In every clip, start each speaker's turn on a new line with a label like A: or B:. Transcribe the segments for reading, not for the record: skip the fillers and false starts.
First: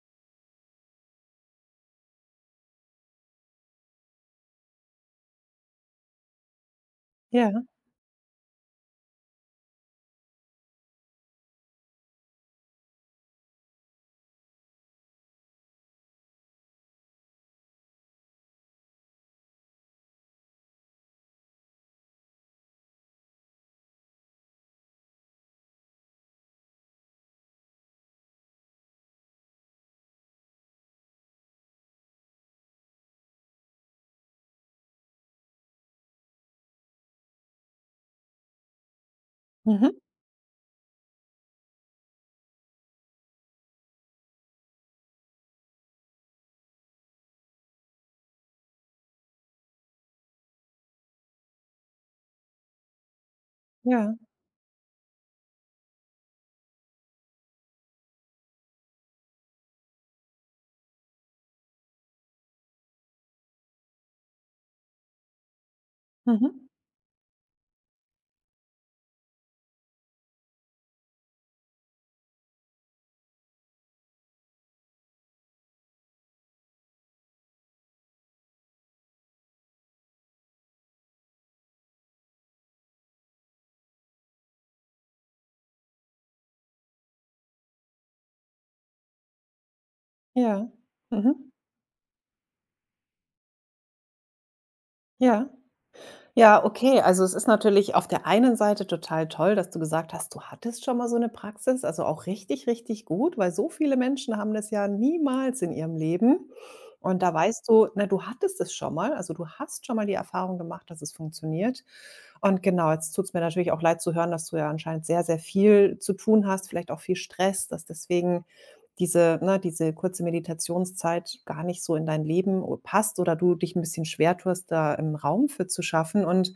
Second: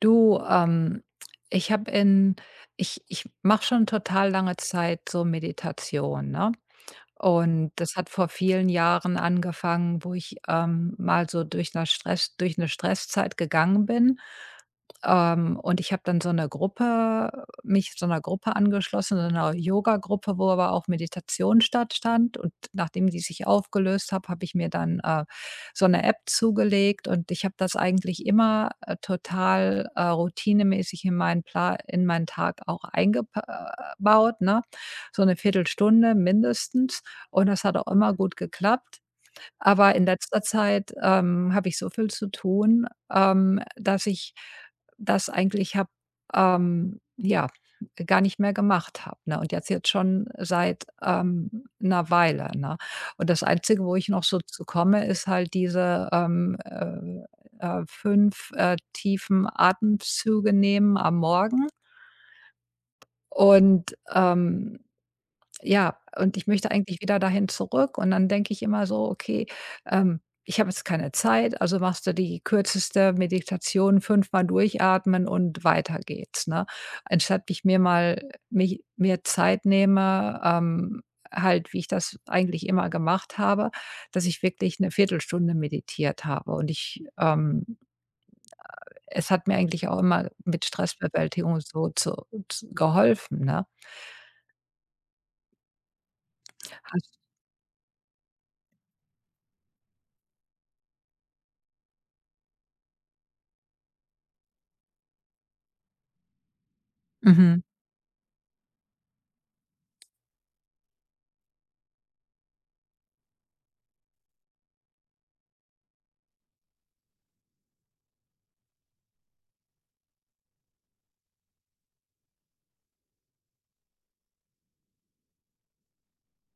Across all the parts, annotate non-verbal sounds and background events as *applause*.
A: Du, ich habe in ich mache schon total lange Zeit so Meditation, ne?
B: Ja,
A: Und das hat vor vielen Jahren angefangen, wo ich, mal so durch eine Stress durch eine Stresszeit gegangen bin. Und ich habe dann so eine Gruppe mich so einer Gruppe angeschlossen, so einer Yoga Gruppe, wo aber auch Meditation stattstand. Und nachdem die sich aufgelöst hat, habe ich mir dann, so eine App zugelegt, und ich habe das eigentlich immer, total, routinemäßig in meinen Tag auch eingebaut, ne? So eine Viertelstunde mindestens, und das hat auch immer gut geklappt.
B: mhm,
A: Aber in letzter Zeit, habe ich so viel zu tun, dass ich das eigentlich habe, ja, gar nicht mehr gemacht habe, ne? Und jetzt schon seit, 'ner Weile, ne? Und das Einzige, wo ich
B: ja,
A: noch so zu komme, ist halt diese, fünf tiefen Atemzüge nehmen am Morgen, und, ja, und
B: mhm,
A: ich möchte eigentlich wieder dahin zurück. Und dann denke ich immer so: „Okay, ich habe jetzt keine Zeit, also machst du die kürzeste Meditation, fünfmal durchatmen und weiter geht's", ne? Anstatt ich mir mal mich mir Zeit nehme, halt, wie ich das eigentlich immer gemacht habe, dass ich wirklich eine Viertelstunde meditiert habe, und ich es hat mir eigentlich auch immer mit
B: ja, mhm,
A: Stressbewältigung so zu z geholfen, ne?
B: ja. Ja, okay,
A: Hast
B: also es ist natürlich auf der einen Seite total toll, dass du gesagt hast, du hattest schon mal so eine Praxis, also auch richtig, richtig gut, weil so viele Menschen haben das ja niemals in ihrem Leben. Und da
A: Mhm.
B: weißt du, na, du hattest es schon mal, also du hast schon mal die Erfahrung gemacht, dass es funktioniert. Und genau, jetzt tut es mir natürlich auch leid zu hören, dass du ja anscheinend sehr, sehr viel zu tun hast, vielleicht auch viel Stress, dass deswegen diese, ne, diese kurze Meditationszeit gar nicht so in dein Leben o passt oder du dich ein bisschen schwer tust, da im Raum für zu schaffen. Und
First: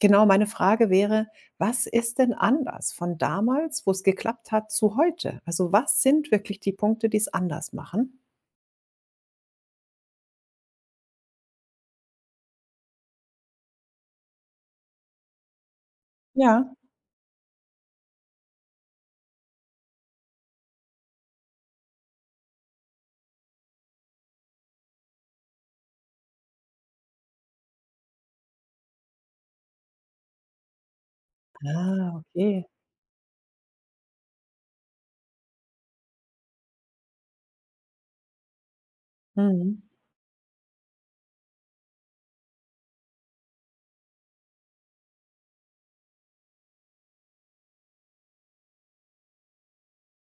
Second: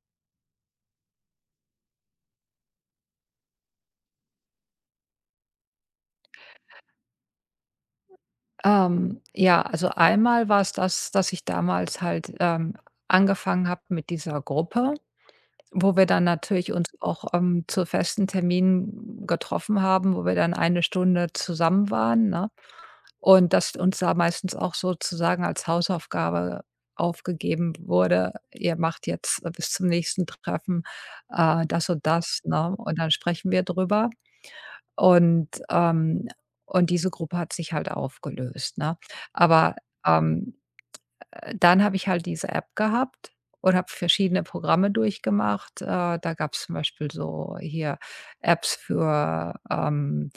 B: genau, meine Frage wäre: Was ist denn anders von damals, wo es geklappt hat, zu heute? Also, was sind wirklich die Punkte, die es anders machen?
A: Ja, also einmal war es das, dass ich damals halt, angefangen habe mit dieser Gruppe, wo wir dann natürlich
B: Ja.
A: uns auch, zu festen Terminen getroffen haben, wo wir dann eine Stunde zusammen waren, ne? Und das uns da meistens auch sozusagen als Hausaufgabe aufgegeben wurde: „Ihr macht jetzt, bis zum nächsten Treffen, das und
B: Ah,
A: das",
B: okay.
A: ne? Und dann sprechen wir drüber. Und, ähm und diese Gruppe hat sich halt aufgelöst, ne? Aber,
B: Mhm.
A: ähm, dann habe ich halt diese App gehabt und habe verschiedene Programme durchgemacht. Da gab es zum Beispiel so hier Apps für, ähm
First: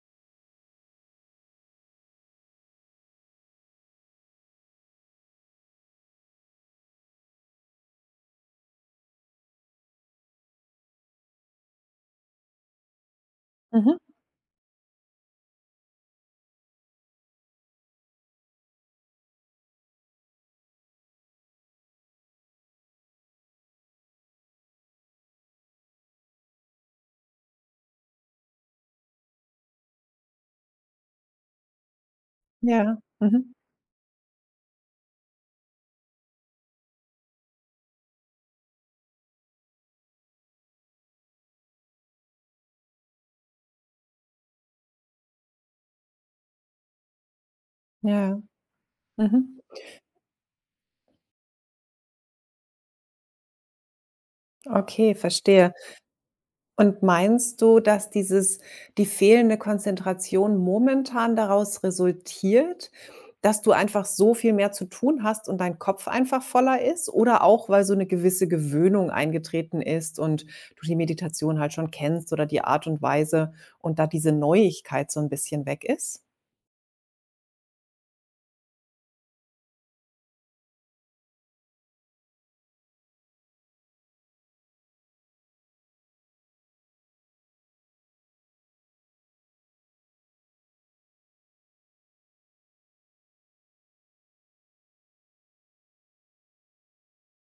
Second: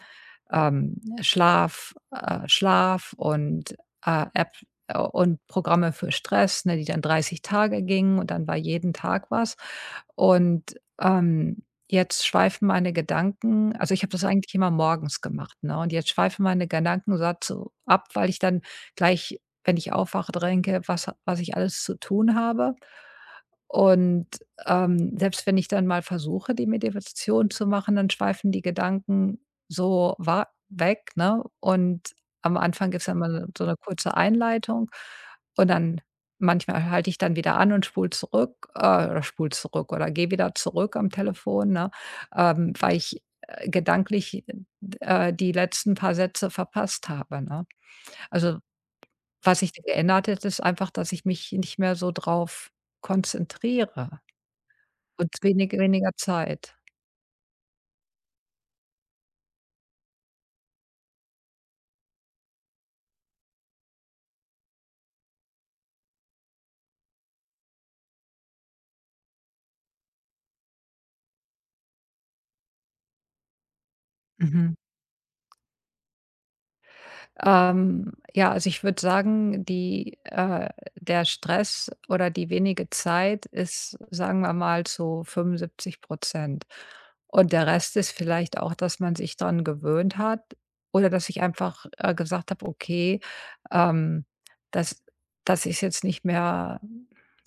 A: ähm, Schlaf äh, App und Programme für Stress, ne, die dann 30 Tage gingen, und dann war jeden Tag was. Und, ähm, jetzt schweifen meine Gedanken, also,
B: Mhm.
A: ich habe das eigentlich immer morgens gemacht, ne, und jetzt schweifen meine Gedanken so ab, weil ich dann gleich, wenn ich aufwache, denke, was ich alles zu tun habe. Und, selbst wenn ich dann mal versuche, die Meditation zu machen, dann schweifen die Gedanken so war weg, ne? Und am Anfang
B: Ja.
A: gibt es ja immer, ne,
B: Mhm.
A: so eine kurze Einleitung, und dann manchmal halte ich dann wieder an und spule zurück, oder spule zurück oder gehe wieder zurück am Telefon, ne, weil ich, gedanklich, die letzten paar Sätze verpasst habe, ne?
B: Ja.
A: Also,
B: Mhm.
A: was ich geändert hätte, ist einfach, dass ich mich nicht mehr so drauf konzentriere
B: Okay,
A: und
B: verstehe.
A: weniger Zeit.
B: Und meinst du, dass dieses die fehlende Konzentration momentan daraus resultiert, dass du einfach so viel mehr zu tun hast und dein Kopf einfach voller ist? Oder auch, weil so eine gewisse Gewöhnung eingetreten ist und du die Meditation halt schon kennst oder die Art und Weise und da diese
A: Mhm.
B: Neuigkeit so ein bisschen weg ist?
A: Ja, also ich würde sagen, der Stress oder die wenige Zeit ist, sagen wir mal, zu 75. Und der Rest ist vielleicht auch, dass man sich dran gewöhnt hat oder dass ich einfach, gesagt habe: „Okay, ähm, das das ist jetzt nicht mehr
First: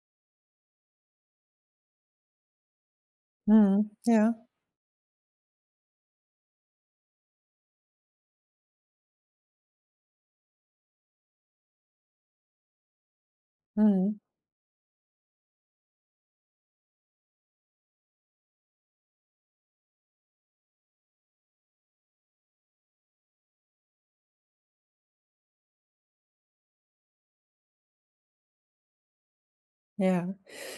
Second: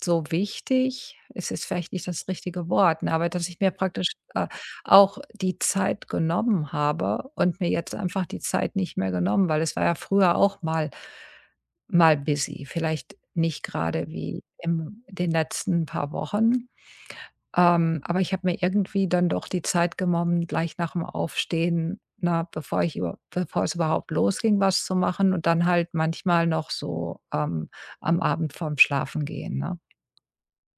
A: so wichtig." Es ist vielleicht nicht das richtige Wort, ne, aber dass ich mir
B: Mhm,
A: praktisch,
B: ja,
A: auch die Zeit genommen habe und mir jetzt einfach die Zeit nicht mehr genommen, weil es war ja früher auch mal busy, vielleicht nicht gerade
B: mhm.
A: wie in den letzten paar Wochen. Aber ich habe mir irgendwie dann doch die Zeit genommen, gleich nach dem Aufstehen, ne, bevor es überhaupt losging, was zu machen, und dann halt manchmal noch so, am Abend vorm Schlafengehen, ne?
B: Ja.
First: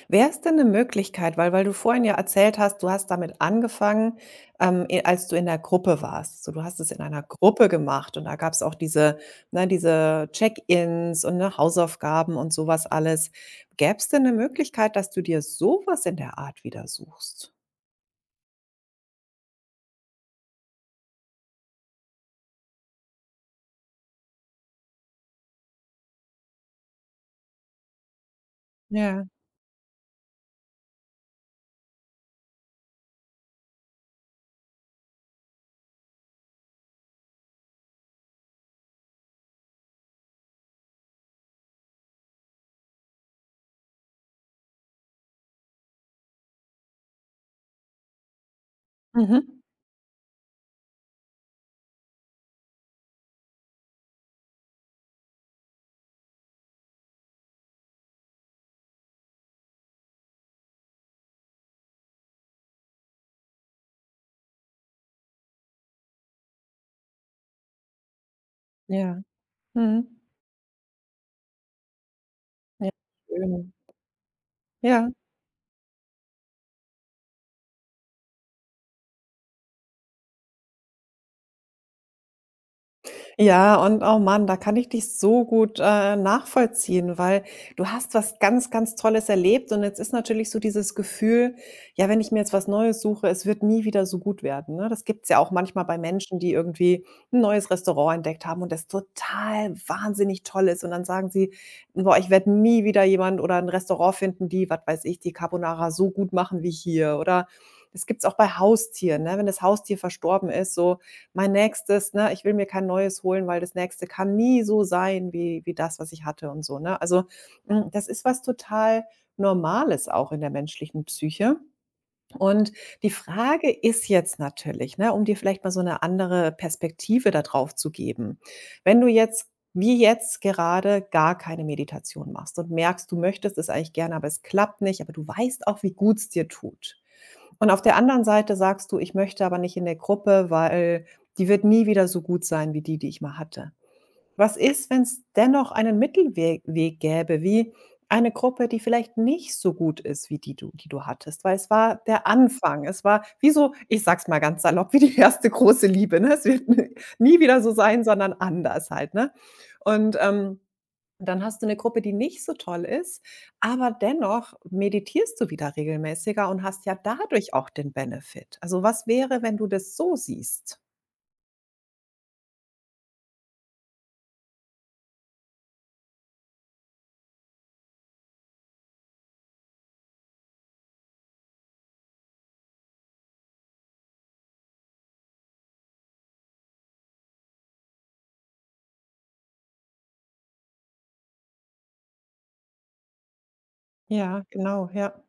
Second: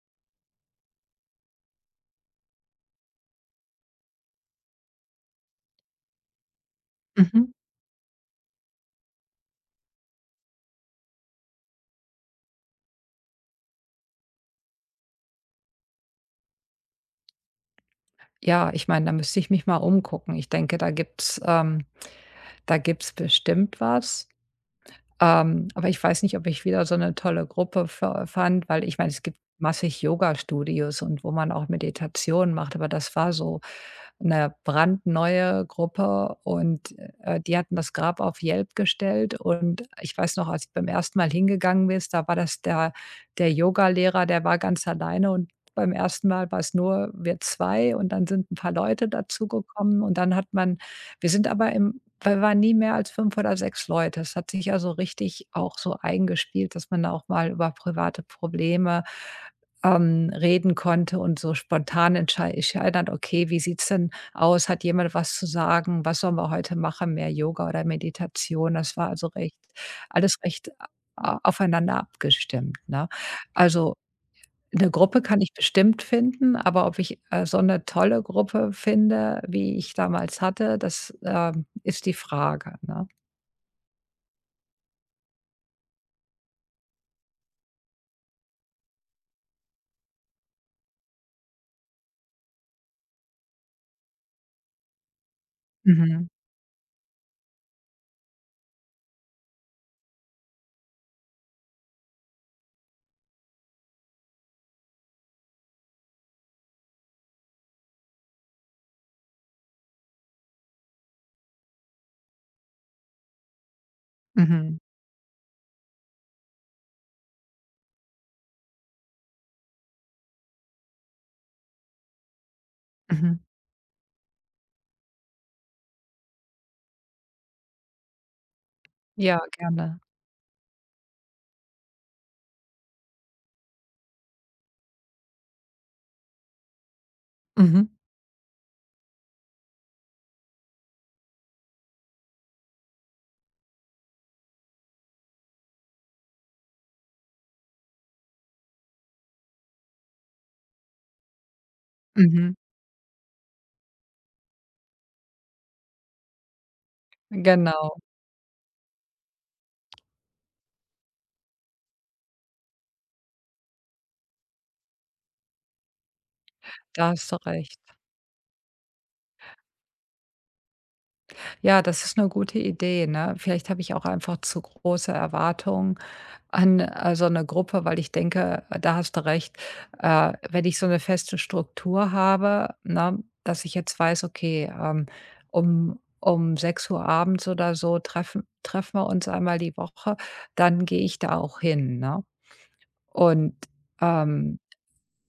B: Wäre es denn eine Möglichkeit, weil du vorhin ja erzählt hast, du hast damit angefangen, e als du in der Gruppe warst? So, du hast es in einer
A: Mhm.
B: Gruppe gemacht und da gab es auch diese, ne, diese Check-ins und, ne, Hausaufgaben und sowas alles. Gäbe es denn eine Möglichkeit, dass du dir sowas in der Art wieder suchst?
A: Ja, ich meine, da müsste ich mich mal umgucken. Ich denke, da gibt's bestimmt was. Aber ich weiß nicht, ob ich wieder so eine tolle Gruppe fa fand, weil ich meine, es
B: Ja.
A: gibt massig Yoga-Studios und wo man auch Meditation macht, aber das war so eine brandneue Gruppe, und, die hatten das Grab auf Yelp gestellt, und ich weiß noch, als ich beim ersten Mal hingegangen bin, da war das der Lehrer, der war ganz alleine, und beim ersten Mal war es nur wir zwei, und dann sind ein paar Leute
B: Mhm.
A: dazugekommen, und dann hat man wir sind aber im wir waren nie mehr als 5 oder 6 Leute. Es hat sich ja so richtig auch so eingespielt, dass man da auch mal über private Probleme, reden konnte, und so spontan entscheiden hat: „Okay, wie sieht's denn aus: „Hat jemand was zu sagen? Was sollen wir heute machen? Mehr Yoga oder Meditation?"
B: Ja.
A: Das war
B: Ja.
A: also recht
B: Mhm.
A: alles recht a aufeinander abgestimmt,
B: Ja,
A: ne?
B: schön.
A: Also, 'ne
B: Ja.
A: Gruppe kann ich bestimmt finden, aber ob ich, so eine tolle Gruppe finde, wie ich damals hatte, das, ist die Frage, ne?
B: Ja, und oh Mann, da kann ich dich so gut nachvollziehen, weil du hast was ganz, ganz Tolles erlebt und jetzt ist natürlich so dieses Gefühl: „Ja, wenn ich mir jetzt was Neues suche, es wird nie wieder so gut werden“, ne? Das gibt's ja auch manchmal bei
A: Mhm,
B: Menschen, die irgendwie ein neues Restaurant entdeckt haben und das total wahnsinnig toll ist und dann sagen sie: „Boah, ich werde nie wieder jemand oder ein Restaurant finden, die, was weiß ich, die Carbonara so gut machen wie hier.“ Oder das gibt's auch bei Haustieren, ne? Wenn das Haustier verstorben ist, so mein nächstes, ne, ich will mir kein neues holen, weil das nächste kann nie
A: mhm,
B: so sein wie das, was ich hatte und so, ne? Also, hm, das ist was total Normales auch in der menschlichen Psyche. Und die
A: mhm.
B: Frage ist jetzt natürlich, ne, um dir vielleicht mal so eine andere Perspektive darauf zu geben. Wenn du
A: Ja,
B: jetzt
A: gerne.
B: wie jetzt gerade gar keine Meditation machst und merkst, du möchtest es eigentlich gerne, aber es klappt nicht, aber du weißt auch, wie gut's dir tut. Und auf
A: Mhm,
B: der anderen Seite sagst du: „Ich möchte aber nicht in der Gruppe, weil die wird nie wieder so gut sein wie die, die ich mal hatte.“ Was ist, wenn es dennoch einen Mittelweg Weg gäbe, wie eine Gruppe, die vielleicht nicht so gut ist wie die, du hattest? Weil es war der
A: mhm.
B: Anfang. Es war wie so, ich sag's mal ganz salopp, wie die erste große Liebe, ne? Es wird *laughs* nie wieder so
A: Genau,
B: sein, sondern anders halt, ne? Und, dann hast du eine Gruppe, die nicht so toll ist, aber dennoch meditierst du wieder regelmäßiger und hast ja
A: da hast du
B: dadurch auch
A: recht.
B: den Benefit. Also, was wäre, wenn du das so siehst?
A: Ja, das ist eine gute Idee, ne? Vielleicht habe ich auch einfach zu große Erwartungen an, so 'ne Gruppe, weil ich denke, da hast du recht, wenn ich so eine feste Struktur habe, ne, dass ich jetzt weiß, okay, um sechs Uhr abends oder so treffen wir uns einmal die Woche, dann gehe ich da auch hin, ne? Und,
B: Ja,
A: ähm
B: genau, ja.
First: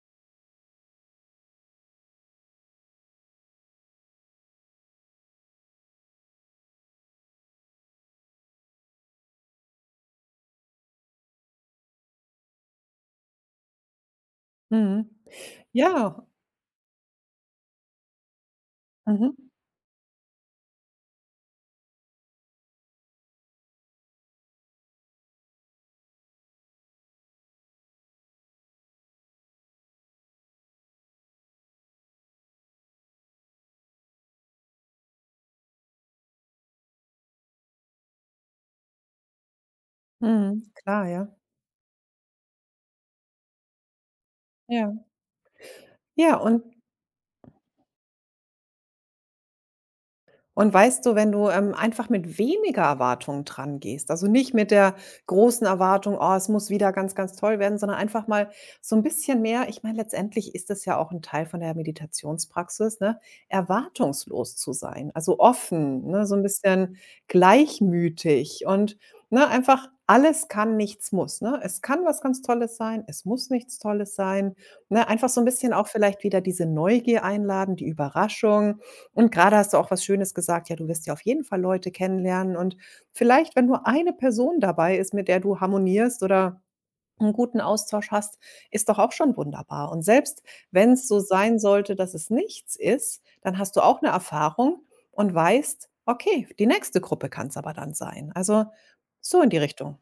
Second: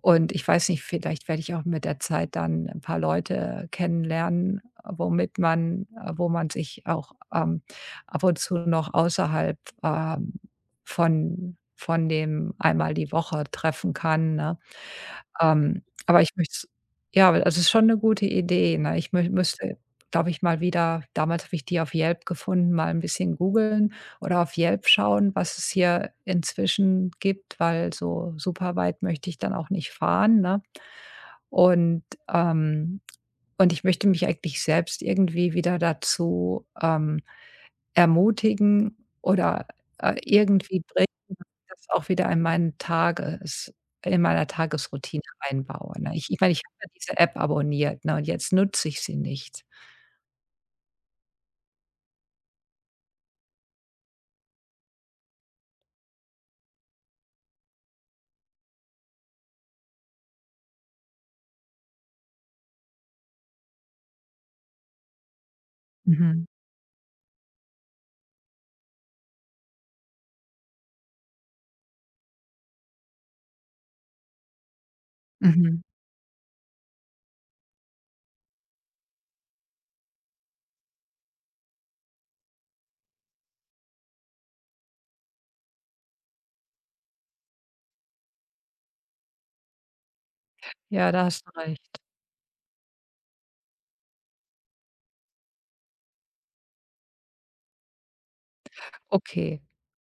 A: und ich weiß nicht, vielleicht werde ich auch mit der Zeit dann ein paar Leute kennenlernen, womit man wo man sich auch, ab und zu noch außerhalb, ähm, von dem einmal die Woche treffen kann, ne?
B: Mhm.
A: Aber
B: Ja.
A: ich möchte Ja, weil also, es ist schon eine gute Idee, ne? Ich mü
B: Mhm.
A: müsste, glaube ich, mal wieder, damals habe ich die auf Yelp gefunden, mal ein bisschen googeln oder auf Yelp schauen, was es hier inzwischen gibt, weil so super weit möchte ich dann auch nicht fahren, ne? Und, ähm und ich möchte mich eigentlich selbst irgendwie wieder dazu, ermutigen oder,
B: Mhm.
A: irgendwie bringen,
B: Klar, ja.
A: dass ich das auch wieder in meiner
B: Ja.
A: Tagesroutine einbaue, ne? Ich
B: Ja,
A: ich meine, ich
B: und
A: habe ja diese App abonniert, ne, und jetzt nutze ich sie nicht.
B: Und weißt du, wenn du einfach mit weniger Erwartungen dran gehst, also nicht mit der großen Erwartung: „Oh, es muss wieder ganz, ganz toll werden“, sondern einfach mal so ein bisschen mehr, ich meine, letztendlich ist das ja auch ein Teil von der Meditationspraxis, ne, erwartungslos zu sein, also offen, ne, so ein
A: Mhm,
B: bisschen gleichmütig und, ne, einfach alles kann, nichts muss, ne? Es kann was ganz Tolles sein, es muss nichts Tolles sein, ne? Einfach so ein bisschen
A: mhm.
B: auch vielleicht wieder diese Neugier einladen, die Überraschung, und gerade hast du auch was Schönes gesagt: „Ja, du wirst ja auf jeden Fall Leute kennenlernen.“ Und vielleicht, wenn nur eine Person dabei ist, mit der du harmonierst oder einen guten Austausch hast, ist doch auch schon wunderbar. Und selbst wenn es
A: Ja,
B: so
A: da hast du
B: sein sollte,
A: recht.
B: dass es nichts ist, dann hast du auch eine Erfahrung und weißt: „Okay, die nächste Gruppe kann es aber dann sein.“ Also, so in die
A: Okay.
B: Richtung.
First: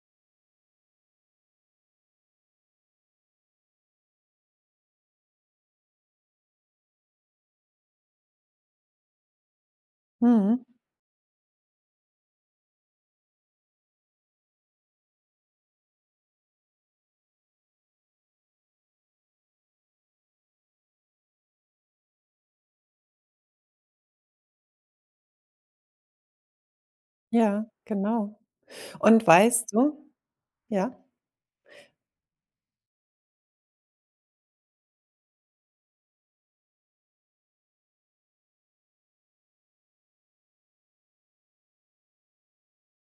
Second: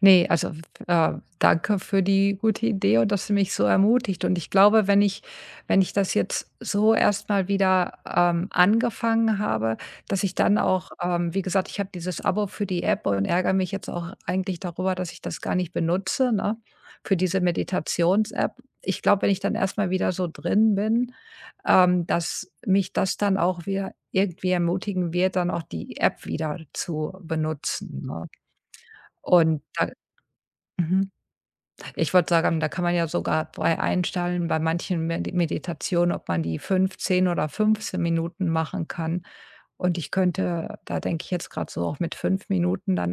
A: Ne, also, äh, danke für die gute Idee und dass du mich so ermutigt. Und ich glaube, wenn ich das jetzt so erstmal wieder, angefangen habe, dass ich dann
B: Mhm.
A: auch, wie gesagt, ich habe dieses Abo für die App und ärgere mich jetzt auch eigentlich darüber, dass ich das gar nicht benutze, ne, für diese Meditations-App. Ich glaube, wenn ich dann erstmal wieder so drin bin, dass mich das dann auch wieder irgendwie ermutigen wird, dann auch die App wieder zu
B: Ja,
A: benutzen, ne?
B: genau. Und
A: Und
B: weißt
A: da
B: du, ja?
A: Mhm. Ich würde sagen, da kann man ja sogar bei einstellen, bei manchen Meditationen, ob man die 5, 10 oder 15 Minuten machen kann. Und ich könnte, da denke ich jetzt gerade so auch mit 5 Minuten dann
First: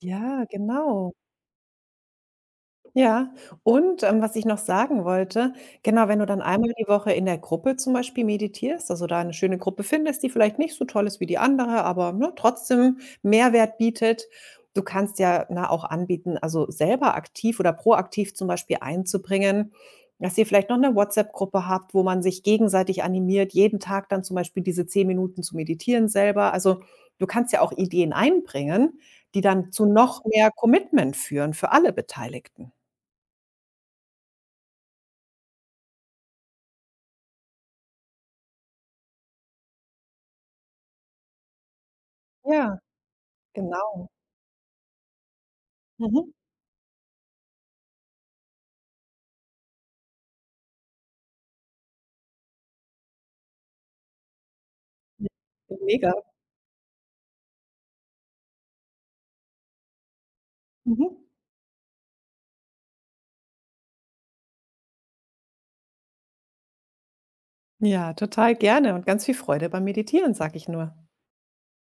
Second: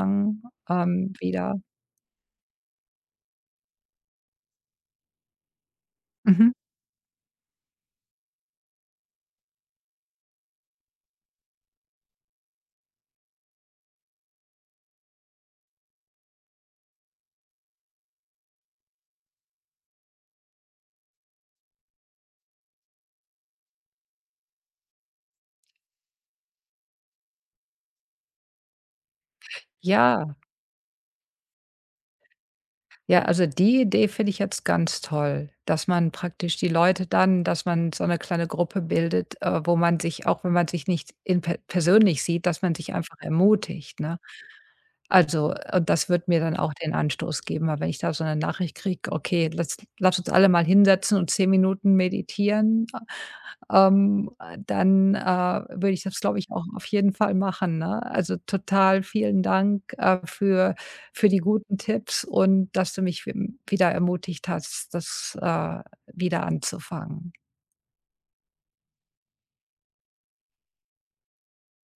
B: Ja, genau.
A: wieder.
B: Ja, und was ich noch sagen wollte, genau, wenn du dann, mhm,
A: Mhm.
B: einmal die Woche in der Gruppe zum Beispiel meditierst, also da eine schöne Gruppe findest, die vielleicht nicht so toll ist wie die andere, aber, ne, trotzdem Mehrwert bietet. Du kannst ja, ne, auch anbieten, also selber aktiv oder proaktiv zum Beispiel einzubringen, dass ihr vielleicht noch eine WhatsApp-Gruppe habt, wo man sich gegenseitig animiert, jeden Tag dann zum Beispiel diese 10 Minuten zu meditieren selber. Also, du kannst ja auch Ideen einbringen, die dann zu noch
A: Ja,
B: mehr Commitment führen für alle Beteiligten.
A: ja, also die Idee finde ich jetzt ganz toll, dass man praktisch die Leute dann dass man so eine kleine Gruppe bildet, wo man sich auch, wenn man sich nicht in per persönlich sieht, dass man
B: Ja,
A: sich einfach ermutigt,
B: genau.
A: ne? Also, und das wird
B: Mhm.
A: mir dann auch den Anstoß geben, weil, wenn ich da so 'ne Nachricht kriege: „Okay, letz lass uns alle mal hinsetzen und 10 Minuten meditieren", dann,
B: Ja,
A: würde ich
B: mega.
A: das, glaube ich, auch auf jeden Fall machen, ne? Also, total vielen Dank, für
B: Mhm.
A: für die guten Tipps und dass du mich wi wieder ermutigt hast, das, wieder anzufangen.
B: Ja, total gerne und ganz viel Freude beim Meditieren, sage ich nur.